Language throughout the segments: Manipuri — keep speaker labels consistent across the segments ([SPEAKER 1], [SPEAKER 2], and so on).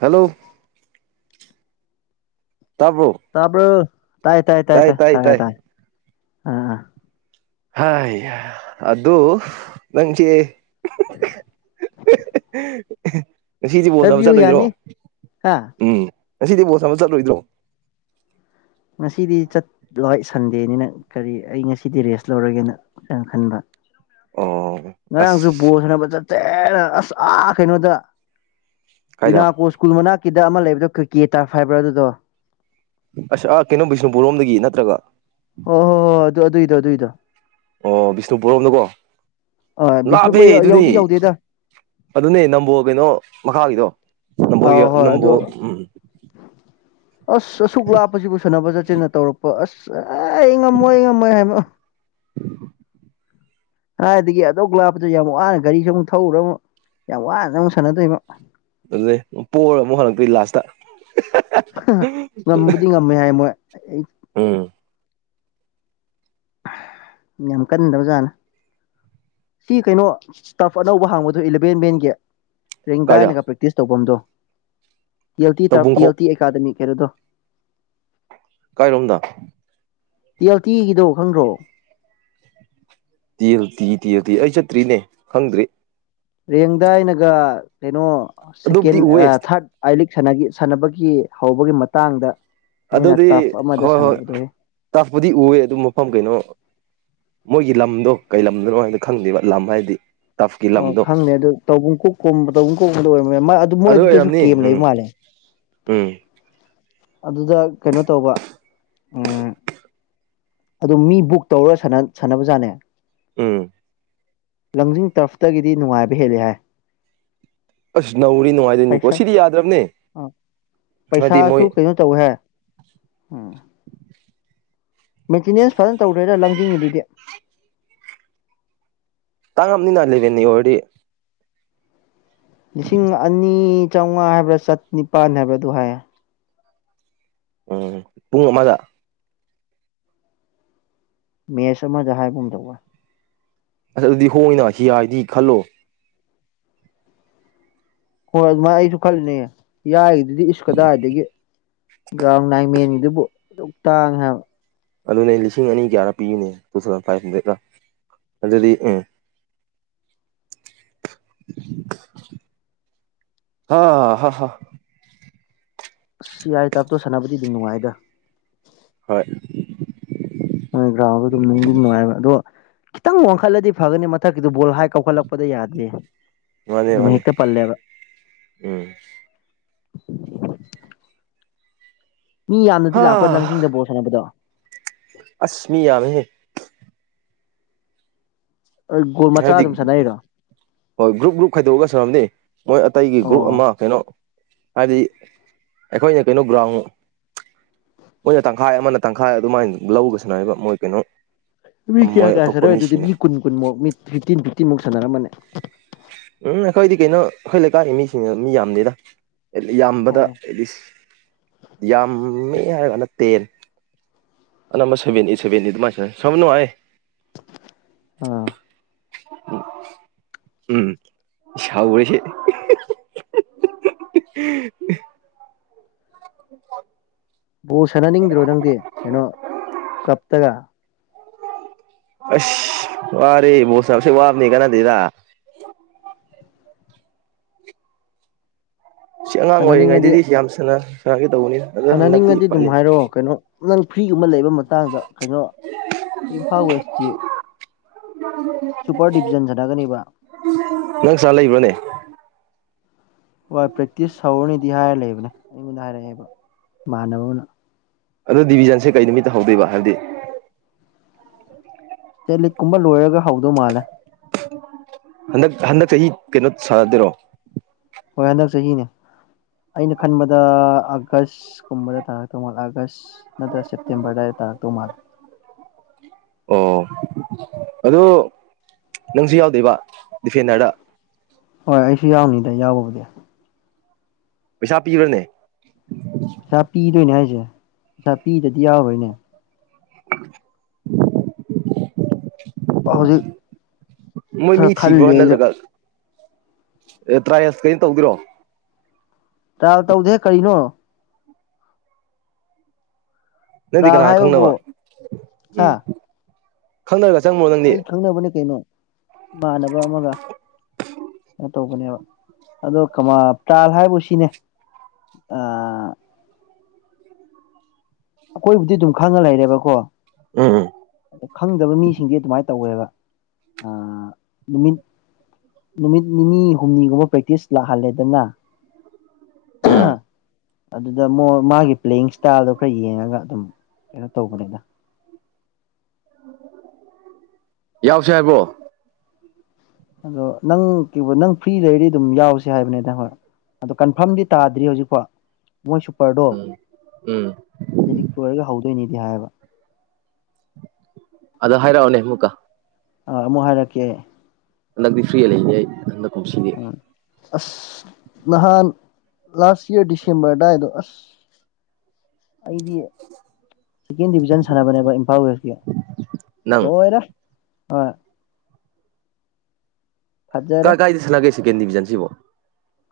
[SPEAKER 1] ꯍꯜꯂꯣ ꯇꯥꯕ꯭ꯔꯣ
[SPEAKER 2] ꯇꯕ꯭ꯔ ꯇꯥꯏ ꯇꯥꯏ ꯇꯥꯏ ꯇꯥꯏ ꯇꯥꯏ ꯇꯥꯏ ꯑ
[SPEAKER 1] ꯍ ꯑꯗ ꯅꯪꯒꯤꯦ ꯉ ꯁꯤꯗꯤ ꯕꯣꯁ ꯑꯃ
[SPEAKER 2] ꯍꯥꯏꯕꯤꯌꯨ
[SPEAKER 1] ꯆꯠꯂꯣꯏꯗ꯭ꯔꯣ
[SPEAKER 2] ꯌꯥꯅꯤ ꯍꯥ
[SPEAKER 1] ꯎꯝ ꯉꯁꯤꯗꯤ ꯕꯣꯁ ꯑꯃ ꯆꯠꯂꯣꯏꯗ꯭ꯔꯣ
[SPEAKER 2] ꯉꯁꯤꯗꯤ ꯆꯠꯂꯏ ꯁꯟꯗꯦꯅꯤꯅ ꯀꯔꯤ ꯑꯩ ꯉꯁꯤꯗꯤ ꯔꯦꯁ ꯂꯧꯔꯒꯦꯅ ꯑꯇꯪ ꯈꯟꯕ
[SPEAKER 1] ꯑꯣ
[SPEAKER 2] ꯉꯔꯥꯡꯁꯨ
[SPEAKER 1] ꯑꯁ
[SPEAKER 2] ꯕꯣꯁꯅꯕ ꯆꯠꯆꯦ ꯑꯁ ꯑꯥ ꯀꯩꯅꯣꯗ
[SPEAKER 1] ꯀꯥꯏꯗ
[SPEAKER 2] ꯌꯨꯅꯥꯀꯣ ꯁ꯭ꯀꯨꯜ ꯃꯅꯥꯛꯀꯤꯗ ꯑꯃ ꯂꯩꯕꯗꯣ ꯀꯩ ꯀꯦ ꯇꯥ ꯍꯥꯏꯕ꯭ꯔꯥ ꯑꯗꯨꯗꯣ
[SPEAKER 1] ꯑꯁ ꯑꯥ ꯀꯩꯅꯣ ꯕꯤꯁꯅꯨꯄꯨꯔ ꯔꯣꯝꯗꯒꯤ ꯅꯠꯇ꯭ꯔꯒ
[SPEAKER 2] ꯑꯣ ꯍꯣ ꯍꯣꯏ ꯑꯗꯨ ꯑꯗꯨꯏꯗꯣ ꯑꯗꯨꯏꯗꯣ
[SPEAKER 1] ꯑꯣ ꯕꯤꯁꯅꯨꯄꯨꯔꯝꯅꯀꯣ
[SPEAKER 2] ꯑ
[SPEAKER 1] ꯂꯥꯞꯍꯦ
[SPEAKER 2] ꯕꯤꯁꯅꯨꯄꯨꯔ
[SPEAKER 1] ꯑꯗꯨꯗꯤ
[SPEAKER 2] ꯌꯧꯗꯤ ꯌꯧꯗꯦꯗ
[SPEAKER 1] ꯑꯗꯨꯅꯦ ꯅꯝꯕꯣꯜ ꯀꯩꯅꯣ ꯃꯈꯥꯒꯤꯗꯣ ꯅꯝꯕ
[SPEAKER 2] ꯑꯥ ꯍꯣꯏ
[SPEAKER 1] ꯅꯝꯕ
[SPEAKER 2] ꯑꯗꯨ
[SPEAKER 1] ꯎꯝ
[SPEAKER 2] ꯑꯁ ꯑꯁꯨꯛ ꯂꯥꯞꯄꯁꯤꯕꯨ ꯁꯥꯟꯅꯕ ꯆꯠꯆꯦꯟꯅ ꯇꯧꯔꯛꯄ ꯑꯁ ꯑꯦ ꯑꯩ ꯉꯝꯃꯣꯏ ꯑꯩ ꯉꯝꯃꯣꯏ ꯍꯥꯏꯕꯣ
[SPEAKER 1] ꯎ
[SPEAKER 2] ꯍꯥꯏꯗꯒꯤ ꯑꯗꯧ ꯂꯥꯞꯄꯗ ꯌꯥꯝ ꯋꯥꯅ ꯒꯥꯔꯤꯁꯨ ꯑꯃꯨꯛ ꯊꯧꯎꯔ ꯑꯃꯨꯛ ꯌꯥꯝ ꯋꯥꯅ ꯑꯃꯨꯛ ꯁꯥꯟꯅꯗꯣꯏꯃ
[SPEAKER 1] ꯑꯗꯨꯗꯩ ꯄꯣꯔ ꯑꯃꯨꯛ ꯍꯜꯂꯛꯇꯣꯏ ꯂꯥꯁꯇ
[SPEAKER 2] ꯉꯕꯨꯗꯤ ꯉꯝꯃꯦ ꯍꯥꯏ ꯃꯣꯏ ꯑꯩ
[SPEAKER 1] ꯎꯝ
[SPEAKER 2] ꯌꯥꯝ ꯀꯅꯤꯗꯕꯖꯥꯂ ꯁꯤ ꯀꯩꯅꯣ ꯇꯔꯐ ꯑꯅꯧꯕ ꯍꯥꯡꯕꯗꯣ ꯏꯂꯚꯦꯟꯚꯦꯟꯒꯤ
[SPEAKER 1] ꯀꯥꯏꯗ
[SPEAKER 2] ꯄꯦꯡꯡꯗꯥꯏꯅꯒ ꯄ꯭ꯔꯦꯛꯇꯤꯁ ꯇꯧꯐꯝꯗꯣ ꯇꯤ ꯑꯦꯜ ꯇꯤ ꯇ ꯇꯤ ꯑꯦꯜ
[SPEAKER 1] ꯇꯧꯕꯨꯡꯈꯣꯛ
[SPEAKER 2] ꯇꯤ ꯑꯦꯀꯥꯗꯃꯤ ꯀꯩꯅꯣꯗꯣ
[SPEAKER 1] ꯀꯥꯏꯔꯣꯝꯗ
[SPEAKER 2] ꯇꯤ ꯑꯦꯜ ꯇꯤꯒꯤꯗꯣ ꯈꯪꯈ꯭ꯔꯣ
[SPEAKER 1] ꯇꯤ ꯍꯇꯤ ꯇꯦꯍꯨꯇꯤ ꯑꯩ ꯆꯠꯇ꯭ꯔꯤꯅꯦ ꯈꯪꯗ꯭ꯔꯤ
[SPEAKER 2] ꯔꯦꯡꯗ ꯑꯩꯅꯒ ꯀꯩꯅꯣ ꯁꯦꯀꯦꯟ
[SPEAKER 1] ꯑꯗꯨꯕꯨꯗꯤ ꯎꯋꯦ
[SPEAKER 2] ꯊꯥꯔꯠ ꯑꯛ ꯁꯥꯟꯅꯕꯒꯤ ꯍꯧꯕꯒꯤ ꯃꯇꯥꯡꯗ ꯃꯣꯏꯅ
[SPEAKER 1] ꯑꯗꯨꯗꯤ
[SPEAKER 2] ꯇꯔꯐ ꯑꯃꯗ
[SPEAKER 1] ꯍꯣꯏ ꯍꯣꯏ
[SPEAKER 2] ꯁꯥꯟꯅꯕꯗꯣꯍꯦ
[SPEAKER 1] ꯇꯥꯛꯄꯨꯗꯤ ꯎꯑꯦ ꯑꯗꯨꯝ ꯃꯐꯝ ꯀꯩꯅꯣ ꯃꯣꯏꯒꯤ ꯂꯝꯗꯣ ꯀꯩ ꯂꯝꯗꯅꯣ ꯍꯥꯏꯗ ꯈꯪꯗꯦꯕ ꯂꯝ ꯍꯥꯏꯗꯤ ꯇꯐꯀꯤ
[SPEAKER 2] ꯑꯣ
[SPEAKER 1] ꯂꯝꯗꯣ
[SPEAKER 2] ꯈꯪꯅꯤꯦ ꯑꯗꯨꯣꯛꯨꯝꯗ ꯑꯣꯏꯔꯅꯦ ꯑꯗꯨ ꯃꯣꯏ ꯑꯗꯨꯗꯁꯨ
[SPEAKER 1] ꯑꯣꯏꯔꯝꯅꯤ
[SPEAKER 2] ꯀꯦꯝ
[SPEAKER 1] ꯎꯝ
[SPEAKER 2] ꯂꯩꯕ ꯃꯥꯜꯂꯦ
[SPEAKER 1] ꯎꯝ
[SPEAKER 2] ꯑꯗꯨꯗ ꯀꯩꯅꯣ ꯇꯧꯕ ꯎꯝ ꯑꯗꯨ ꯃꯤ ꯕꯨꯛ ꯇꯧꯔ ꯁꯥꯟꯅꯕꯖꯥꯠꯅꯦ
[SPEAKER 1] ꯎꯝ
[SPEAKER 2] ꯂꯪꯖꯤꯡ ꯇꯔꯐꯇꯒꯤꯗꯤ ꯅꯨꯡꯉꯥꯏꯕ ꯍꯦꯜꯜꯂꯤꯦ ꯍꯥꯏ
[SPEAKER 1] ꯑꯁ ꯅꯧꯔꯤ ꯅꯨꯡꯉꯥꯏꯗꯣꯏꯅꯤꯀꯣ
[SPEAKER 2] ꯄꯩꯁꯥ
[SPEAKER 1] ꯁꯤꯗꯤ ꯌꯥꯗ꯭ꯔꯕꯅꯦ
[SPEAKER 2] ꯑꯥ
[SPEAKER 1] ꯍꯥꯏꯗꯤ ꯃꯣꯏ
[SPEAKER 2] ꯄꯩꯁꯥꯁꯨ ꯀꯩꯅꯣ ꯇꯧꯍꯦ ꯎꯝ ꯃꯦꯟꯇꯦꯅꯦꯟꯁ ꯐꯖꯅ ꯇꯧꯔ꯭ꯔꯣꯏꯔꯥ ꯂꯝꯥꯡꯖꯤꯡꯉꯤꯗꯨꯗꯤ
[SPEAKER 1] ꯇꯥꯡꯉꯝꯅꯤ ꯅ ꯂꯩꯕꯦꯟꯅꯤ ꯑꯣꯏ
[SPEAKER 2] ꯂꯤꯁꯤꯡ ꯑꯅꯤ ꯆꯥꯝꯃꯉꯥ ꯍꯥꯏꯕ꯭ꯔꯥ ꯆꯅꯤꯄꯥꯜ ꯍꯥꯏꯕ꯭ꯔꯥ ꯑꯗꯨ ꯍꯥꯏꯌꯦ
[SPEAKER 1] ꯎꯝ ꯄꯨꯡ ꯑꯃꯗ
[SPEAKER 2] ꯃꯦꯁ ꯑꯃꯗ ꯍꯥꯏꯒꯨꯝ ꯇꯧꯕ
[SPEAKER 1] ꯑꯁ ꯑꯗꯨꯗꯤ ꯍꯣꯏꯅ ꯍꯤ ꯍꯥꯏꯗꯤ ꯈꯜꯂꯣ
[SPEAKER 2] ꯍꯣꯏ ꯑꯗꯨꯃꯥꯏꯅ ꯑꯩꯁꯨ ꯈꯜꯂꯅꯦ ꯌꯥꯔꯤꯗꯨꯗꯤ ꯏꯁ ꯀꯗꯥꯏꯗꯒꯤ ꯒ꯭ꯔꯥꯎꯟ ꯅꯥꯏꯟꯃꯦꯟꯒꯤꯗꯨꯕꯨ ꯑꯗꯨ ꯇꯥꯡꯉꯦ ꯍꯥꯏꯕ
[SPEAKER 1] ꯑꯗꯨꯅꯦ ꯂꯤꯁꯤꯡ ꯑꯅꯤ ꯀꯌꯥꯔ ꯄꯤꯌꯨꯅꯦ ꯇꯨ ꯊꯥꯎꯖꯟ ꯐꯥꯏꯚ ꯍꯟꯗ꯭ꯔꯦꯗꯀ ꯑꯗꯨꯗꯤ ꯎꯝ ꯑ ꯍ ꯍ
[SPEAKER 2] ꯑꯁ ꯌꯥꯏ ꯇꯥꯞꯇꯣ ꯁꯥꯟꯅꯕꯗꯤ ꯑꯗꯨꯝ ꯅꯨꯡꯉꯥꯏꯗ
[SPEAKER 1] ꯍꯣꯏ
[SPEAKER 2] ꯍꯣꯏ ꯒ꯭ꯔꯥꯎꯟꯗ ꯑꯗꯨꯝ ꯅꯤꯡꯅꯨꯡꯗꯤꯟ ꯅꯨꯡꯉꯥꯏꯕ ꯑꯗꯣ ꯈꯤꯇꯪ ꯋꯥꯡꯈꯠꯂꯗꯤ ꯐꯒꯅꯤ ꯃꯊꯛꯀꯤꯗꯨ ꯕꯣꯜ ꯍꯥꯏ ꯀꯧꯈꯠꯂꯛꯄꯗ ꯌꯥꯗꯦ
[SPEAKER 1] ꯃꯥꯅꯦ
[SPEAKER 2] ꯑꯗꯨꯝ
[SPEAKER 1] ꯃꯥꯅꯦ
[SPEAKER 2] ꯍꯦꯛꯇ ꯄꯜꯂꯦꯕ
[SPEAKER 1] ꯎꯝ
[SPEAKER 2] [unintelligible] ꯃꯤ
[SPEAKER 1] ꯍꯥ
[SPEAKER 2] ꯌꯥꯝꯅꯗꯤ ꯂꯥꯛꯄꯣꯏ ꯂꯪꯖꯤꯡꯗ ꯕꯣꯠ ꯁꯥꯟꯅꯕꯗꯣ
[SPEAKER 1] ꯑꯁꯃꯤ ꯌꯥꯃꯦꯍꯦ
[SPEAKER 2] ꯒꯣꯜ ꯃꯆꯥ
[SPEAKER 1] ꯍꯥꯏꯕꯗꯤ
[SPEAKER 2] ꯑꯗꯨꯝ ꯁꯥꯟꯅꯩꯔꯣ
[SPEAKER 1] ꯍꯣꯏ ꯒ꯭ꯔꯨꯞ ꯒ꯭ꯔꯨꯞ ꯈꯥꯏꯗꯣꯛꯑꯒ ꯁꯔꯝꯦ ꯃꯣꯏ ꯑꯇꯩꯒꯤ ꯒ꯭ꯔꯨꯞ
[SPEAKER 2] ꯑꯣ
[SPEAKER 1] ꯑꯃ ꯀꯩꯅꯣ ꯍꯥꯏꯕꯗꯤ ꯑꯩꯈꯣꯏꯅ ꯀꯩꯅꯣ ꯒ꯭ꯔꯥꯎꯟ ꯃꯣꯏꯅ ꯇꯪꯈꯥꯏ ꯑꯃꯅ ꯇꯪꯈꯥꯏ ꯑꯗꯨꯃꯥꯏꯅ ꯂꯧꯒꯁꯤꯅꯕ ꯃꯣꯏ ꯀꯩꯅꯣ
[SPEAKER 2] ꯃꯤ
[SPEAKER 1] ꯃꯣꯏ
[SPEAKER 2] ꯀꯌꯥ ꯀꯌꯥ
[SPEAKER 1] ꯑꯇꯣꯞꯄ
[SPEAKER 2] ꯁꯥꯟꯅꯔꯣꯏ ꯑꯗꯨꯗꯤ
[SPEAKER 1] ꯃꯤꯁꯤꯡꯅ
[SPEAKER 2] ꯃꯤ ꯀꯨꯟ ꯀꯨꯟꯃꯨꯛ ꯃꯤ ꯐꯤꯞꯇꯤꯟ ꯐꯤꯞꯇꯤꯟꯃꯨꯛ ꯁꯥꯟꯅꯔꯝꯃꯅꯦ
[SPEAKER 1] ꯎꯝ ꯑꯩꯈꯣꯏꯗꯤ ꯀꯩꯅꯣ ꯑꯩꯈꯣꯏ ꯂꯩꯀꯥꯏꯒꯤ ꯃꯤꯁꯤꯡꯅ ꯃꯤ ꯌꯥꯝꯗꯦꯗ ꯌꯥꯝꯕꯗ
[SPEAKER 2] ꯑꯣ
[SPEAKER 1] ꯑꯦꯠꯂꯤꯁ ꯌꯥꯝꯃꯦ ꯍꯥꯏꯔꯒꯥꯟꯗ ꯇꯦꯟ ꯑꯅ ꯑꯃ ꯁꯦꯕꯦꯟ ꯏ ꯁꯦꯕꯦꯟ ꯏꯗ ꯃꯥꯁ ꯁꯝꯅ ꯍꯥꯏ
[SPEAKER 2] ꯑꯥ
[SPEAKER 1] ꯎꯝ ꯁꯥꯥꯎ ꯋꯥꯔꯤꯁꯦ ꯎ [unintelligible]
[SPEAKER 2] ꯕꯣ ꯁꯥꯟꯅꯅꯤꯡꯗ꯭ꯔꯣ ꯅꯪꯗꯤ ꯀꯩꯅꯣ ꯀꯞꯇꯒ
[SPEAKER 1] ꯎ ꯑꯁ ꯑꯔꯦ ꯃꯁꯁꯦ ꯋꯥꯕꯅꯤ ꯀꯅꯥ ꯇꯤꯗ ꯁꯤ ꯑꯉꯥꯡ
[SPEAKER 2] ꯁꯥꯟꯅꯅꯤꯡꯉꯗꯤ
[SPEAKER 1] ꯑꯣꯏꯔꯤꯉꯩꯗꯗꯤ ꯌꯥꯝ ꯁꯅ
[SPEAKER 2] ꯁꯥꯟꯅꯅꯤꯡꯉꯗꯤ ꯑꯗꯨꯝ ꯍꯥꯏꯔꯛꯑꯣ ꯀꯩꯅꯣ ꯅꯪ ꯐ꯭ꯔꯤꯒꯨꯝꯕ ꯂꯩꯕ ꯃꯇꯥꯡꯗ ꯀꯩꯅꯣ ꯏ ꯐꯥꯎꯁ ꯀ
[SPEAKER 1] ꯅꯪ ꯁꯥꯥ ꯂꯩꯕ꯭ꯔꯅꯦ
[SPEAKER 2] ꯍꯣꯏ ꯄ꯭ꯔꯦꯛꯇꯤꯁ ꯍꯧꯔꯅꯤꯗꯤ ꯍꯥꯏꯔ ꯂꯩꯕꯅꯦ ꯑꯩꯉꯣꯟꯗ ꯍꯥꯏꯔꯛꯑꯦꯕ ꯏꯃꯅꯕ ꯑꯃꯅ
[SPEAKER 1] ꯑꯣ ꯗꯤꯕꯤꯖꯟꯁꯦ ꯀꯩ ꯅꯨꯃꯤꯠꯇꯍꯧꯗꯣꯏꯕ ꯍꯥꯏꯕꯗꯤ
[SPEAKER 2] ꯏꯁꯇꯦꯠ ꯂꯤꯛ ꯀꯨꯝꯕ ꯂꯣꯏꯔꯒ ꯍꯧꯗꯧ ꯃꯥꯜꯂꯦ
[SPEAKER 1] ꯍꯟꯗꯛ ꯍꯟꯗꯛ ꯆꯍꯤ ꯆꯍꯤ ꯀꯩꯅꯣ ꯁꯥꯟꯅꯗꯦꯔꯣ
[SPEAKER 2] ꯍꯣꯏ ꯍꯟꯗꯛ ꯆꯍꯤꯅꯦ ꯑꯩꯅ ꯈꯟꯕꯗ ꯑꯥꯒꯁꯀꯨꯝꯕꯗ ꯇꯥꯔ ꯇꯉꯜꯂ ꯑꯥꯒꯁ ꯅꯠꯇ꯭ꯔ ꯁꯦꯞꯇꯦꯝꯔꯗꯏ ꯇꯥꯔꯛꯇꯧ ꯃꯥꯜꯂꯦ
[SPEAKER 1] ꯑꯣ ꯑꯗꯨ ꯅꯪꯁꯨ ꯌꯥꯎꯗꯣꯏꯕ ꯗꯤꯐꯦꯟꯗꯔꯗ
[SPEAKER 2] ꯍꯣꯏ ꯑꯩꯁꯨ ꯌꯥꯎꯅꯤꯗ ꯌꯥꯎꯕꯕꯨꯗꯤ
[SPEAKER 1] ꯄꯩꯁꯥ ꯄꯤꯕ꯭ꯔꯅꯦ
[SPEAKER 2] ꯄꯩꯁꯥ ꯄꯤꯗꯣꯏꯅꯦ ꯍꯥꯏꯁꯦ ꯄꯩꯁꯥ ꯄꯤꯗꯗꯤ ꯌꯥꯎꯔꯣꯏꯅꯦ ꯍꯧꯖꯤꯛ
[SPEAKER 1] ꯃꯣꯏ ꯃꯤ
[SPEAKER 2] ꯈꯔ
[SPEAKER 1] ꯁꯤꯕ꯭ꯔꯣ
[SPEAKER 2] ꯈꯜꯂꯦ ꯑꯩꯁꯨ
[SPEAKER 1] ꯅꯠꯇ꯭ꯔꯒ ꯇ꯭ꯔꯥꯏꯌꯦꯁ ꯀꯩꯅꯣ ꯇꯧꯗꯔꯣ
[SPEAKER 2] ꯇ꯭ꯔꯥ ꯇꯧꯗꯦ ꯀꯔꯤꯅꯣ
[SPEAKER 1] ꯅꯪꯗꯤ
[SPEAKER 2] ꯇ꯭ꯔꯥꯏꯜ
[SPEAKER 1] ꯀꯅꯥꯅ
[SPEAKER 2] ꯍꯥꯏꯕꯕꯨ
[SPEAKER 1] ꯈꯪꯅꯕ
[SPEAKER 2] ꯍꯥ
[SPEAKER 1] ꯎꯝ ꯈꯪꯅꯔꯒꯠ
[SPEAKER 2] ꯑꯩ ꯈꯪꯅꯕꯅꯦ ꯀꯩꯅꯣ ꯏꯃꯅꯕ ꯑꯃꯒ ꯇꯧꯕꯅꯦꯕ ꯑꯗꯣ ꯀꯃ ꯄꯥꯜ ꯍꯥꯏꯕꯨ ꯁꯤꯅꯦ ꯑꯩꯈꯣꯏꯕꯨꯗꯤ ꯑꯗꯨꯝ ꯈꯪꯉ ꯂꯩꯔꯦꯕꯀꯣ
[SPEAKER 1] ꯎꯝ
[SPEAKER 2] ꯑꯗꯣ ꯈꯪꯗꯕ ꯃꯤꯁꯤꯡꯗꯤ ꯑꯗꯨꯃꯥꯏꯅ ꯇꯧꯋꯦꯕ ꯅꯨꯃꯤꯠ ꯅꯨꯃꯤꯠ ꯅꯤꯅꯤ ꯍꯨꯝꯅꯤꯒꯨꯝꯕ ꯄ꯭ꯔꯦꯛꯇꯤꯁ ꯂꯥꯛꯍꯜꯂꯦꯗꯅ
[SPEAKER 1] ꯎꯝ
[SPEAKER 2] ꯑꯗꯨꯗ ꯃ ꯃꯥꯒꯤ ꯄ꯭ꯂꯦꯌꯤꯡ ꯏꯁꯇꯥꯏꯜꯗꯣ ꯈꯔ ꯌꯦꯡꯉꯒ ꯑꯗꯨꯝ ꯀꯩꯅꯣ ꯇꯧꯕꯅꯤꯅ
[SPEAKER 1] ꯌꯥꯎꯁꯦ ꯍꯥꯏꯕꯣ
[SPEAKER 2] ꯑꯗꯣ ꯅꯪ ꯀꯩ ꯅꯪ ꯐ꯭ꯔꯤ ꯂꯩꯔꯤ ꯑꯗꯨꯝ ꯌꯥꯎꯁ ꯍꯥꯏꯕꯅꯤꯗ ꯍꯣꯏ ꯑꯣ ꯀꯟꯐꯥꯔꯝꯗꯤ ꯇꯥꯗ꯭ꯔꯤ ꯍꯧꯖꯤꯛꯐꯥꯎ ꯃꯣꯏ ꯁꯨꯄꯔꯗꯣꯦ
[SPEAKER 1] ꯎꯝ ꯎꯝ
[SPEAKER 2] ꯂꯣꯏꯔꯒ ꯍꯧꯗꯣꯏꯅꯤꯗꯤ ꯍꯥꯏꯕ
[SPEAKER 1] ꯑꯗꯣ ꯍꯥꯏꯔꯛꯑꯣꯅꯦ ꯑꯃꯨꯛꯀ
[SPEAKER 2] ꯑ ꯑꯃꯨꯛ ꯍꯥꯏꯔꯛꯀꯦ ꯑꯩ
[SPEAKER 1] ꯍꯟꯗꯛꯇꯤ ꯐ꯭ꯔꯤ ꯂꯩꯅꯤ ꯑꯩ ꯍꯟꯗꯛ ꯀꯨꯝꯁꯤꯗꯤ
[SPEAKER 2] ꯎꯝ ꯑꯁ ꯅꯍꯥꯟ ꯂꯥꯁ ꯏꯌꯥꯔ ꯁꯦꯝꯕꯔ ꯗꯥꯏꯗ ꯑꯁ
[SPEAKER 1] [unintelligible]
[SPEAKER 2] ꯑꯩꯗꯤ ꯁꯦꯀꯦꯟ ꯗꯤꯚꯖꯟ ꯁꯥꯟꯅꯕꯅꯦꯕ ꯏꯝꯐꯥꯜ ꯋꯦꯁꯀꯤ
[SPEAKER 1] ꯅꯪ
[SPEAKER 2] ꯂꯣꯏꯔꯦ ꯍꯣꯏ
[SPEAKER 1] ꯀꯥꯏ
[SPEAKER 2] ꯐꯖꯔꯦ
[SPEAKER 1] ꯀꯥꯏꯁ ꯂꯒꯦ ꯁꯦꯀꯦꯟ ꯗꯤꯚꯖꯟꯁꯤꯕꯦ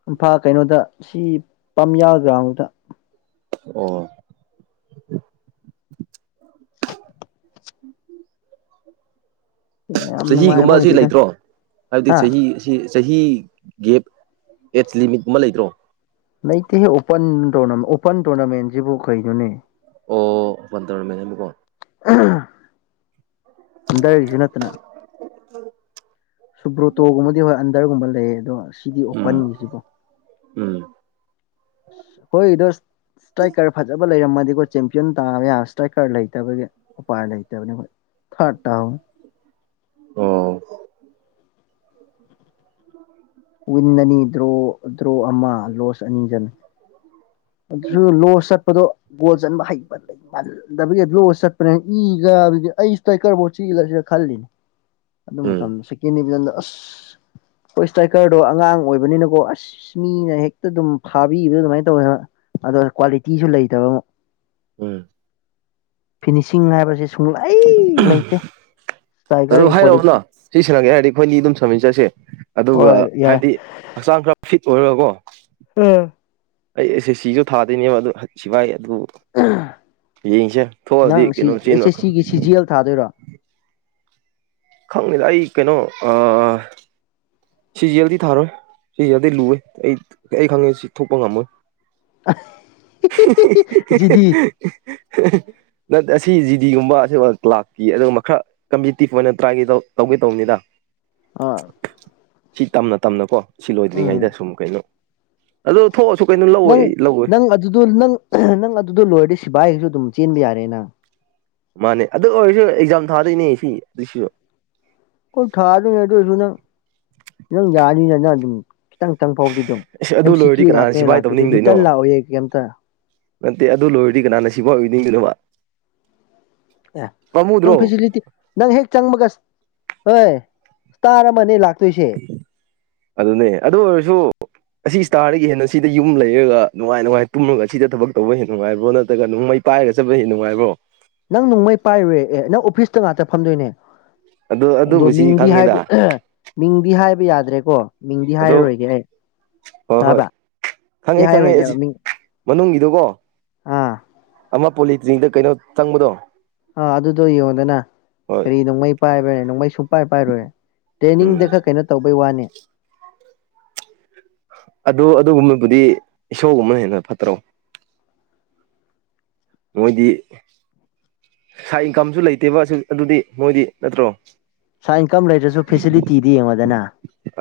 [SPEAKER 2] ꯏꯝꯐꯥ ꯀꯩꯅꯣꯗ ꯁꯤ ꯄꯥꯝꯌꯥ ꯒ꯭ꯔꯥꯎꯗ
[SPEAKER 1] ꯑꯣ
[SPEAKER 2] ꯌꯥꯝ
[SPEAKER 1] ꯆꯍꯤꯒꯨꯝꯕ
[SPEAKER 2] ꯅꯨꯡꯉꯥꯏꯕ
[SPEAKER 1] ꯑꯁꯤ
[SPEAKER 2] ꯑꯣꯏꯗꯦꯗ
[SPEAKER 1] ꯂꯩꯇ꯭ꯔꯣ ꯍꯥꯏꯕꯗꯤ
[SPEAKER 2] ꯍꯥ
[SPEAKER 1] ꯆꯍꯤ ꯑꯁꯤ ꯆꯍꯤ ꯒꯦ ꯑꯦꯖ ꯂꯤꯃꯤꯠ ꯑꯃ ꯂꯩꯇ꯭ꯔꯣ
[SPEAKER 2] ꯂꯩꯇꯦꯍꯦ ꯑꯣꯄꯟ ꯑꯣꯄꯟ ꯇꯣꯔꯅꯥꯃꯦꯟꯁꯤꯕꯨ ꯀꯩꯩꯅꯣꯅꯦ
[SPEAKER 1] ꯑꯣ ꯄꯟ ꯇꯧꯔꯃꯦꯅꯦꯅꯤꯀꯣ
[SPEAKER 2] ꯑꯗꯁꯨꯅꯠꯇꯅ
[SPEAKER 1] ꯍ
[SPEAKER 2] ꯁꯨꯕ꯭ꯔꯣꯇꯣꯒꯨꯝꯕꯗꯤ ꯍꯣꯏ ꯑꯟꯗꯔꯒꯨꯝꯕ ꯂꯩꯌꯦ ꯑꯗꯣ ꯁꯤꯗꯤ
[SPEAKER 1] ꯎꯝ
[SPEAKER 2] ꯑꯣꯄꯟꯒꯤꯁꯤꯕꯣ
[SPEAKER 1] ꯎꯝ
[SPEAKER 2] ꯀꯣꯏꯗꯣꯁ ꯏꯁꯇ꯭ꯔꯥꯏꯀꯔ ꯐꯖꯕ ꯂꯩꯔꯝꯃꯗꯤꯀꯣ ꯆꯦꯝꯄꯤꯌꯟ ꯇꯥꯕ ꯌꯥ ꯏꯁꯇ꯭ꯔꯥꯏꯀꯔ ꯂꯩꯇꯕꯒꯤ ꯎꯄꯥꯏ ꯂꯩꯇꯕꯅꯤ ꯍꯣꯏ ꯊꯔꯇ ꯑꯃ
[SPEAKER 1] ꯑꯣ
[SPEAKER 2] ꯋꯤꯟ ꯑꯅꯤ ꯗ꯭ꯔꯣ ꯗ꯭ꯔꯣ ꯑꯃ ꯂꯣꯁ ꯑꯅꯤꯖꯟ ꯑꯗꯨꯁꯨ ꯂꯣ ꯆꯠꯄꯗꯣ ꯒꯣꯜ ꯆꯟꯕ ꯍꯩꯕ ꯂꯩ ꯃꯜꯗꯕꯒꯤ ꯂꯣ ꯆꯠꯄꯅꯤꯅ ꯏꯒ ꯑꯩ ꯁꯤꯗ ꯑꯩ ꯀꯔꯐꯥꯎꯠ ꯆꯤꯒ꯭ꯔꯁꯤꯦ ꯈꯜꯂꯤꯅꯤ
[SPEAKER 1] [unintelligible]
[SPEAKER 2] ꯑꯗꯨ ꯃꯇꯝꯗ ꯁꯦꯀꯦꯟ ꯗꯤꯕꯤꯖꯟꯗ ꯑꯁ ꯍꯣꯏ ꯏꯁꯇ꯭ꯔꯥꯏꯀꯔꯗꯣ ꯑꯉꯥꯡ ꯑꯣꯏꯕꯅꯤꯅꯀꯣ ꯑꯁ ꯃꯤꯅ ꯍꯦꯛꯇ ꯑꯗꯨꯝ ꯐꯥꯕꯤꯕꯗꯣ ꯑꯗꯨꯃꯥꯏꯅ ꯇꯧꯋꯦ ꯑꯗꯣ ꯀ꯭ꯋꯥꯂꯤꯇꯤꯁꯨ ꯂꯩꯇꯕ ꯑꯃ
[SPEAKER 1] ꯎꯝ
[SPEAKER 2] ꯐꯤꯅꯤꯁꯤꯡ ꯍꯥꯏꯕꯁꯦ ꯁꯨꯡꯂꯩ ꯂꯩꯇꯦ
[SPEAKER 1] ꯑꯗꯨ
[SPEAKER 2] ꯏꯁꯇ꯭ꯔꯥꯏꯀꯔꯒꯤ ꯀ꯭ꯋꯥꯂꯤꯇꯤ
[SPEAKER 1] ꯍꯥꯏꯔꯛꯑꯣꯅ ꯁꯤ ꯁꯅꯒꯦ ꯍꯥꯏꯔꯗꯤ ꯑꯩꯈꯣꯏꯅꯤ ꯑꯗꯨꯝ ꯁꯝꯃꯤꯟ ꯆꯠꯁꯦ ꯑꯗꯨꯒ
[SPEAKER 2] ꯍꯣꯏ ꯌꯥꯏ
[SPEAKER 1] ꯍꯥꯏꯕꯗꯤ ꯍꯛꯆꯥꯡ ꯈꯔ ꯐꯤꯠ ꯑꯣꯏꯔꯒꯀꯣ
[SPEAKER 2] ꯎꯝ
[SPEAKER 1] ꯑꯩꯁꯦ ꯁꯤꯁꯨ ꯊꯥꯗꯣꯏꯅꯦꯕ ꯑꯗꯨ ꯁꯤꯚꯏ ꯑꯗꯨ ꯌꯦꯡꯁꯦ ꯊꯣꯛꯑꯗꯤ
[SPEAKER 2] ꯅꯪ ꯁꯤ
[SPEAKER 1] ꯀꯩꯅꯣ
[SPEAKER 2] ꯑꯦꯁ
[SPEAKER 1] ꯆꯦꯟ
[SPEAKER 2] ꯑꯦꯁ
[SPEAKER 1] ꯃꯈ
[SPEAKER 2] ꯁꯤꯒꯤ ꯁꯤ ꯖꯤ ꯑꯦꯜ ꯊꯥꯗꯣꯏꯔꯣ
[SPEAKER 1] ꯈꯪꯉꯗ ꯑꯩ ꯀꯩꯅꯣ ꯁꯤ ꯌꯦꯦꯜꯗꯤ ꯊꯥꯔꯣꯏ ꯁꯤ ꯌꯦꯦꯜꯗꯤ ꯂꯨꯏꯦ ꯑꯩ ꯑꯩ ꯈꯪꯉꯦ ꯁꯤ ꯊꯣꯛꯄ ꯉꯝꯃꯣꯏ
[SPEAKER 2] ꯖꯤꯗꯤ
[SPEAKER 1] [unintelligible] ꯅꯠ ꯑꯁꯤ ꯖꯤꯗꯤꯒꯨꯝꯕ ꯑꯁꯤ ꯂꯥꯛꯀꯤ ꯑꯗꯨꯒꯕ ꯈꯔ ꯀꯝꯄꯤꯇꯤꯇꯤꯞ ꯑꯣꯏꯅ ꯇ꯭ꯔ ꯇꯧꯒꯦ ꯇꯧꯕꯅꯤꯗ
[SPEAKER 2] ꯑ
[SPEAKER 1] ꯁꯤ ꯇꯝꯅ ꯇꯝꯅꯀꯣ ꯁꯤ ꯂꯣꯏꯗ꯭ꯔꯤꯉꯩꯗ ꯁꯨꯝ ꯀꯩꯅꯣ ꯑꯗꯨ ꯊꯣꯛꯑꯁꯨ ꯀꯩꯅꯣ ꯂꯧꯋꯣꯏ
[SPEAKER 2] ꯅꯪ
[SPEAKER 1] ꯑꯩ ꯂꯧꯋꯣꯏ
[SPEAKER 2] ꯅꯪ ꯑꯗꯨꯗꯣ ꯅꯪ ꯅꯪ ꯑꯗꯨꯗꯣ ꯂꯣꯏꯔꯗꯤ ꯁꯤꯕꯥꯥꯏꯁꯨ ꯑꯗꯨꯝ ꯆꯦꯟꯕ ꯌꯥꯔꯦꯅ
[SPEAKER 1] ꯃꯥꯅꯦ ꯑꯗꯨ ꯑꯣꯏꯔꯁꯨ ꯑꯦꯛꯖꯥꯝ ꯊꯥꯗꯣꯏꯅꯦ ꯁꯤ ꯑꯗꯨꯁꯨ
[SPEAKER 2] ꯀꯣꯏ ꯊꯥꯗꯅꯦꯗꯁꯨ ꯅ ꯏ ꯌꯥꯗ ꯅꯅ ꯑꯗꯨ ꯈꯤꯇꯪꯇꯪ ꯐꯥꯎꯗꯤ ꯑꯗꯨꯝ
[SPEAKER 1] ꯑꯁ ꯑꯗꯨ
[SPEAKER 2] ꯑꯦꯝ
[SPEAKER 1] ꯂꯣꯏꯔꯗꯤ
[SPEAKER 2] ꯁꯤꯀ꯭ꯌꯨ
[SPEAKER 1] ꯀꯅꯥꯅ
[SPEAKER 2] ꯉꯥꯛꯇꯅꯦ
[SPEAKER 1] ꯁꯤꯐꯥꯏ
[SPEAKER 2] ꯂꯥꯛꯇꯣꯏꯁꯦ
[SPEAKER 1] ꯇꯧꯅꯤꯡꯗꯣꯏꯅꯣ
[SPEAKER 2] ꯔꯤꯇꯟ ꯂꯥꯛꯑꯣ ꯀꯩꯝꯇ
[SPEAKER 1] ꯅꯠꯇꯦ ꯑꯗꯨ ꯂꯣꯏꯔꯗꯤ ꯀꯅꯥꯅ ꯁꯤꯐꯥꯎ ꯑꯣꯏꯕꯤꯅꯤꯡꯗꯅꯣꯕ
[SPEAKER 2] ꯑꯦ ꯅꯪ ꯐꯦꯁꯤꯂꯤꯇꯤ ꯅꯪ ꯍꯦꯛ ꯆꯪꯕꯒ ꯍꯣꯏ ꯏꯁꯇꯥꯔ ꯑꯃꯅꯦ ꯂꯥꯛꯇꯣꯏꯁꯦ
[SPEAKER 1] ꯑꯗꯨꯅꯦ ꯑꯗꯨ ꯑꯣꯏꯔꯁꯨ ꯑꯁꯤ ꯏꯁꯇꯥꯔꯗꯒꯤ ꯍꯦꯟꯅ ꯁꯤꯗ ꯌꯨꯝ ꯂꯩꯔꯒ ꯅꯨꯡꯉꯥꯏ ꯅꯨꯡꯉꯥꯏꯅ ꯇꯨꯝꯃꯒ ꯁꯤꯗ ꯊꯕꯛ ꯇꯧꯕ ꯍꯦ ꯅꯨꯡꯉꯥꯏꯕ꯭ꯔꯣ ꯅꯠꯇ꯭ꯔꯒ ꯅꯨꯡ ꯃꯩ ꯄꯥꯏꯒ ꯆꯠ ꯍꯦ ꯅꯨꯡꯉꯥꯏꯕ꯭ꯔꯣ
[SPEAKER 2] ꯅꯪ ꯅꯣꯡꯃꯩ ꯄꯥꯏꯔꯨꯔꯦ ꯑꯦ ꯅꯪ ꯑꯣꯐꯤꯁꯇ ꯉꯥꯛꯇ ꯐꯝꯗꯣꯏꯅꯦ
[SPEAKER 1] ꯑꯗꯨ
[SPEAKER 2] ꯑꯗꯣ
[SPEAKER 1] ꯑꯗꯨꯕꯨꯁꯤ
[SPEAKER 2] ꯃꯤꯡꯗꯤ
[SPEAKER 1] ꯈꯪꯉꯤꯗ
[SPEAKER 2] ꯍꯥꯏꯕ ꯃꯤꯡꯗꯤ ꯍꯥꯏꯕ ꯌꯥꯗ꯭ꯔꯦꯀꯣ ꯃꯤꯡꯗꯤ
[SPEAKER 1] ꯑꯗꯣ
[SPEAKER 2] ꯍꯥꯏꯔꯔꯣꯏꯒꯦ ꯑꯩ
[SPEAKER 1] ꯍꯣꯏ ꯍꯣꯏ
[SPEAKER 2] ꯇꯥꯕ꯭ꯔꯥꯗꯤ
[SPEAKER 1] ꯈꯪꯉꯦ ꯈꯪꯉꯦ
[SPEAKER 2] ꯍꯥꯏꯔꯔꯣꯏꯒꯦꯕ
[SPEAKER 1] ꯑꯁꯤ
[SPEAKER 2] ꯃꯤꯡ
[SPEAKER 1] ꯃꯅꯨꯡꯒꯤꯗꯨꯀꯣ
[SPEAKER 2] ꯑꯥ
[SPEAKER 1] ꯑꯃ ꯄꯣꯂꯤꯇꯤꯅꯤꯗ ꯀꯩꯅꯣ ꯆꯪꯕꯗꯣ
[SPEAKER 2] ꯑꯥ ꯑꯗꯨꯗꯣ ꯌꯦꯡꯗꯅ
[SPEAKER 1] ꯍꯣꯏ
[SPEAKER 2] ꯀꯔꯤ ꯅꯣꯡꯃꯩ ꯄꯥꯏꯕ꯭ꯔꯅ ꯅꯣꯡꯃꯩ ꯁ ꯄꯥꯏ ꯄꯥꯏꯔꯣꯏꯦ
[SPEAKER 1] ꯎꯝ
[SPEAKER 2] ꯇ꯭ꯔꯦꯅꯤꯡꯗ ꯈꯔ ꯀꯩꯅꯣ ꯇꯧꯕꯩ ꯋꯥꯅꯤ
[SPEAKER 1] ꯑꯗꯨ ꯑꯗꯨꯒꯨꯝꯕꯕꯨꯗꯤ ꯏꯁꯣꯔꯒꯨꯝꯅ ꯍꯦꯟꯅ ꯐꯠꯇ꯭ꯔꯣ ꯃꯣꯏꯗꯤ ꯉꯥꯏ ꯏꯟꯀꯝꯁꯨ ꯂꯩꯇꯦꯕ ꯑꯗꯨꯗꯤ ꯃꯣꯏꯗꯤ ꯅꯠꯇ꯭ꯔꯣ
[SPEAKER 2] ꯁꯥꯏ ꯏꯟꯀꯝ ꯂꯩꯔꯁꯨ ꯐꯦꯁꯤꯂꯤꯇꯤꯗꯤ ꯌꯦꯡꯉꯗꯅ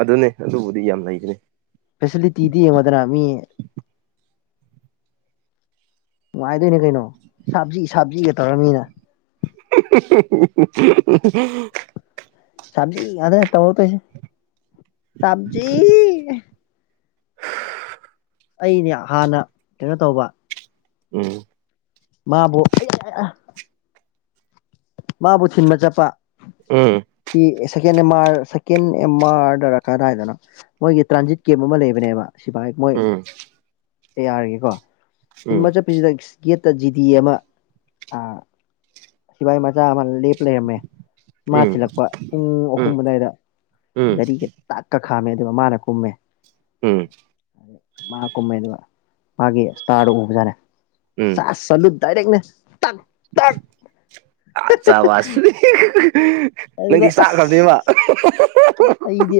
[SPEAKER 1] ꯑꯗꯨꯅꯦ ꯑꯗꯨꯕꯨꯗꯤ ꯌꯥꯝ ꯂꯩꯕꯅꯦ
[SPEAKER 2] ꯇꯤꯗꯤ ꯑꯦ ꯃꯗꯨꯅꯥꯃꯤ
[SPEAKER 1] [unintelligible]
[SPEAKER 2] ꯅꯨꯡꯉꯥꯏꯗꯣꯏꯅꯦ ꯀꯩꯅꯣ ꯁꯥꯞꯖꯤ ꯁꯥꯞꯖꯤꯒ ꯇꯧꯔꯝꯅꯤꯅ
[SPEAKER 1] [unintelligible]
[SPEAKER 2] ꯁꯖꯤ ꯑꯗ ꯇ ꯁꯖꯤ ꯑꯩꯅꯦ ꯍꯥꯟꯅ ꯀꯩꯅꯣ ꯇꯧꯕ
[SPEAKER 1] ꯎꯝ
[SPEAKER 2] ꯃꯥꯕꯨꯣ ꯃꯥꯕꯨ ꯊꯤꯟꯕ ꯆꯠꯄ
[SPEAKER 1] ꯎꯝ
[SPEAKER 2] C second M R second M ꯑꯥꯔꯗꯔ ꯀꯥꯗꯥ ꯍꯥꯏꯏꯗꯅ ꯃꯣꯏꯒꯤ ꯇ꯭ꯔꯥꯟꯖꯤꯠ ꯀꯦꯝꯞ ꯑꯃ ꯂꯩꯕꯅꯦꯕ ꯁꯤꯐꯥꯏ ꯃꯣꯏ
[SPEAKER 1] ꯎꯝ
[SPEAKER 2] ꯌꯥꯔꯒꯦꯀꯣ ꯊꯤꯟꯕ
[SPEAKER 1] ꯎꯝ
[SPEAKER 2] ꯆꯠꯄꯤꯁꯤꯗ ꯒꯦꯠꯇ ꯖꯤꯗꯤ ꯑꯃ ꯁꯤꯕꯥꯏ ꯃꯆꯥ ꯑꯃ ꯂꯦꯞ ꯂꯩꯔꯝꯃꯦ ꯃꯥ
[SPEAKER 1] ꯎꯝ
[SPEAKER 2] ꯁꯤꯤꯜꯂꯛꯄ ꯄꯨꯡ ꯑꯍꯨꯝ
[SPEAKER 1] ꯎꯝ
[SPEAKER 2] ꯑꯗꯨꯋꯥꯏꯗ
[SPEAKER 1] ꯎꯝ
[SPEAKER 2] ꯒꯥꯔꯤꯒ ꯇ ꯀꯛ ꯈꯥꯝꯃꯦ ꯑꯗꯨꯒ ꯃꯥꯅ ꯀꯨꯝꯃꯦ
[SPEAKER 1] ꯎꯝ
[SPEAKER 2] ꯃꯥꯅ ꯀꯨꯝꯃꯦ ꯑꯗꯨꯒ ꯃꯥꯒꯤ ꯏꯁꯇꯥꯔꯗ ꯎꯕꯖꯥꯠꯅꯦꯦ
[SPEAKER 1] ꯎꯝ
[SPEAKER 2] ꯆ ꯆꯠꯂꯨ ꯗꯥꯏꯔꯦꯛꯅꯦꯛ
[SPEAKER 1] ꯑ ꯆꯕꯁ
[SPEAKER 2] ꯑꯗꯨꯗ
[SPEAKER 1] ꯅꯪꯗꯤ ꯆꯥꯛꯈ꯭ꯔꯕꯗꯤꯕ
[SPEAKER 2] ꯑꯁ ꯑꯩꯗꯤ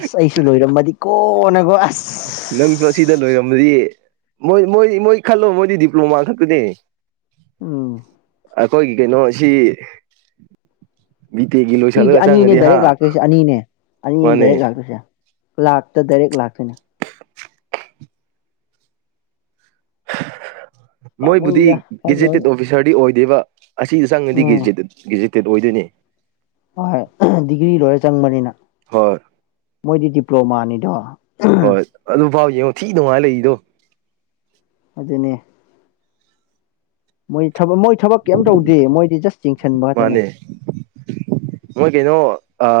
[SPEAKER 2] ꯑꯁ ꯑꯩꯁꯨ ꯂꯣꯏꯔꯝꯃꯗꯤ ꯀꯣ
[SPEAKER 1] ꯅꯪꯁꯨ ꯑꯁꯤꯗ ꯂꯣꯏꯔꯝꯃ ꯃꯣꯏ ꯃꯣꯏꯗꯤ ꯃꯣꯏ ꯈꯜꯂꯣ ꯃꯣꯏꯗꯤ ꯗꯤꯄ꯭ꯂꯣꯃꯥ ꯈꯛꯇꯅꯦ
[SPEAKER 2] ꯎꯝ
[SPEAKER 1] ꯑꯩꯈꯣꯏꯒꯤ ꯀꯩꯅꯣꯁꯤ
[SPEAKER 2] ꯁꯤꯒꯤꯗꯤ ꯑꯅꯤꯅꯦ ꯗꯥꯏꯔꯦꯛ ꯂꯥꯛꯇꯣꯏꯁꯦ ꯑꯅꯤꯅꯦ ꯑꯅꯤ ꯗꯥꯏꯔꯦꯛ
[SPEAKER 1] ꯃꯥꯅꯦ
[SPEAKER 2] ꯂꯥꯛꯇꯣꯏꯁꯦ ꯂꯥꯛꯇ ꯗꯥꯏꯔꯦꯛ ꯂꯥꯛꯇꯣꯏꯅ
[SPEAKER 1] ꯃꯣꯏꯕꯨꯗꯤ
[SPEAKER 2] ꯄꯥꯝꯃꯨꯏꯗ ꯈꯜꯂꯨꯔꯅꯨ
[SPEAKER 1] ꯒꯦꯖꯦꯇꯦꯠ ꯑꯣꯐꯤꯁꯥꯔꯗꯤ ꯑꯣꯏꯗꯦꯕ ꯑꯁꯤꯗ ꯆꯪꯉꯗꯤ
[SPEAKER 2] ꯎꯝ
[SPEAKER 1] ꯏꯁꯇꯦꯠ ꯑꯣꯏꯗꯣꯏꯅꯤ
[SPEAKER 2] ꯍꯣꯏ ꯗꯤꯒ꯭ꯔꯤ ꯂꯣꯏꯔ ꯆꯪꯕꯅꯤꯅ
[SPEAKER 1] ꯍꯣꯏ
[SPEAKER 2] ꯃꯣꯏꯗꯤ ꯗꯤꯄ꯭ꯂꯣꯃꯥꯅꯤꯗꯣ
[SPEAKER 1] ꯐꯥꯎ ꯌꯦꯡꯉꯣ ꯊꯤꯗꯅꯨꯡꯉꯥꯏ ꯂꯩꯏꯗꯣ
[SPEAKER 2] ꯑꯗꯨꯅꯦ ꯃꯣꯏ ꯃꯣꯏ ꯊꯕꯛ ꯀꯩꯝ ꯇꯧꯗꯦ ꯃꯣꯏꯗꯤ ꯖꯁ ꯆꯤꯡꯁꯤꯟꯕ ꯉꯥꯛꯇꯅꯦ
[SPEAKER 1] ꯃꯥꯅꯦ ꯃꯣꯏ ꯀꯩꯅꯣ ꯑ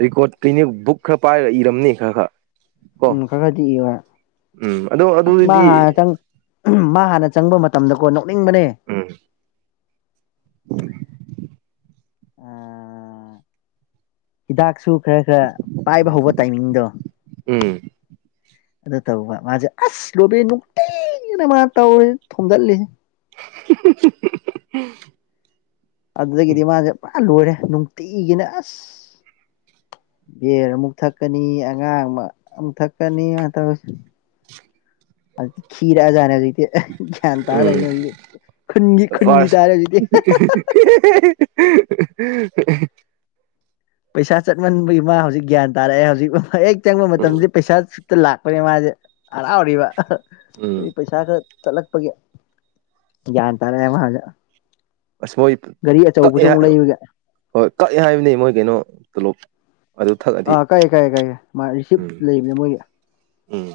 [SPEAKER 1] ꯔꯦꯀꯣꯔꯠꯇꯅꯦ ꯕꯨꯛ ꯈꯔ ꯄꯥꯏꯔ ꯏꯔꯝꯅꯦ ꯈꯔ ꯈꯔ ꯀꯣ
[SPEAKER 2] ꯎꯝ ꯈꯔ ꯈꯗꯤ ꯏ
[SPEAKER 1] ꯎꯝ ꯑꯗꯣ
[SPEAKER 2] ꯑꯁ ꯃꯥ
[SPEAKER 1] ꯑꯗꯨꯗꯤ
[SPEAKER 2] ꯍꯥꯟꯅꯇꯪ ꯎ ꯃꯥ ꯍꯥꯟꯅ ꯆꯪꯕ ꯃꯇꯝꯗꯀꯣ ꯅꯣꯛꯅꯤꯡꯕꯅꯦ
[SPEAKER 1] ꯎ
[SPEAKER 2] ꯑ ꯍꯤꯗꯥꯛꯁꯨ ꯈꯔ ꯈꯔ ꯄꯥꯏꯕ ꯍꯧꯕ ꯇꯥꯏꯃꯤꯡꯗꯣ
[SPEAKER 1] ꯎꯝ
[SPEAKER 2] ꯑꯗꯨ ꯇꯧꯕ ꯃꯥꯁꯦ ꯑꯁ ꯂꯣꯕ ꯅꯨꯡꯇꯤꯅ ꯃꯥ ꯇꯧꯔꯤ ꯊꯣꯝꯒꯜꯂꯤ
[SPEAKER 1] [unintelligible]
[SPEAKER 2] ꯑꯗꯨꯗꯒꯤꯗꯤ ꯃꯥꯁꯦ ꯄꯨꯔꯥ ꯂꯣꯏꯔꯦ ꯅꯨꯡꯇꯤꯒꯤꯅꯦ ꯑꯁ ꯔ ꯑꯃꯨꯛ ꯊꯛꯀꯅꯤ ꯑꯉꯥꯡ ꯑꯃ ꯑꯃꯨꯛ ꯊꯛꯀꯅꯤ ꯑꯗꯨꯃꯅ ꯇꯧꯔꯁꯤ
[SPEAKER 1] [unintelligible]
[SPEAKER 2] ꯑꯗꯨꯛꯇ ꯊꯈꯤꯔꯛꯑꯖꯥꯠꯅꯦ ꯍꯧꯖꯤꯛꯇꯤ ꯒ꯭ꯌꯥꯟ ꯇꯥꯔ ꯂꯩꯕꯅꯤ ꯍꯧꯖꯤꯛꯇ
[SPEAKER 1] ꯐꯔꯁ [unintelligible]
[SPEAKER 2] ꯄꯩꯁꯥ ꯆꯠꯃꯟꯕꯒꯤ ꯃꯥ ꯍꯧꯖꯤꯛ ꯒ꯭ꯌꯥꯟ ꯇꯥꯔꯛꯑꯦ ꯍꯧꯖꯤꯛ ꯍꯦꯛ ꯆꯪꯕ
[SPEAKER 1] ꯎꯝ
[SPEAKER 2] ꯃꯇꯝꯗꯗꯤ ꯄꯩꯁꯥ ꯂꯥꯛꯄꯅꯦ ꯃꯥꯁꯦ ꯍꯔꯥꯎꯔꯤꯕ ꯑꯗꯨ
[SPEAKER 1] ꯎꯝ
[SPEAKER 2] ꯄꯩꯁꯥ ꯈꯛ ꯆꯠꯂꯛꯄꯒꯤ ꯒ꯭ꯌꯥꯟ ꯇꯥꯔꯛꯑꯦ ꯃꯍꯥꯛꯥꯟꯅ
[SPEAKER 1] ꯑꯁ ꯃꯣꯏ ꯀꯛꯑꯦ ꯍꯥꯏ ꯍꯣꯏ ꯀꯛꯑꯦ ꯍꯥꯏꯕꯅꯤ ꯃꯣꯏ ꯀꯩꯅꯣꯣꯂꯣꯞ
[SPEAKER 2] ꯑꯥ ꯀꯥꯏꯑꯦ ꯀꯥꯏꯑꯦ ꯀꯥꯏꯑꯦ ꯃꯥ
[SPEAKER 1] ꯎꯝ
[SPEAKER 2] ꯔꯤꯁꯤꯞꯇ ꯂꯩꯕꯅꯦ ꯃꯣꯏꯒꯤ
[SPEAKER 1] ꯎꯝ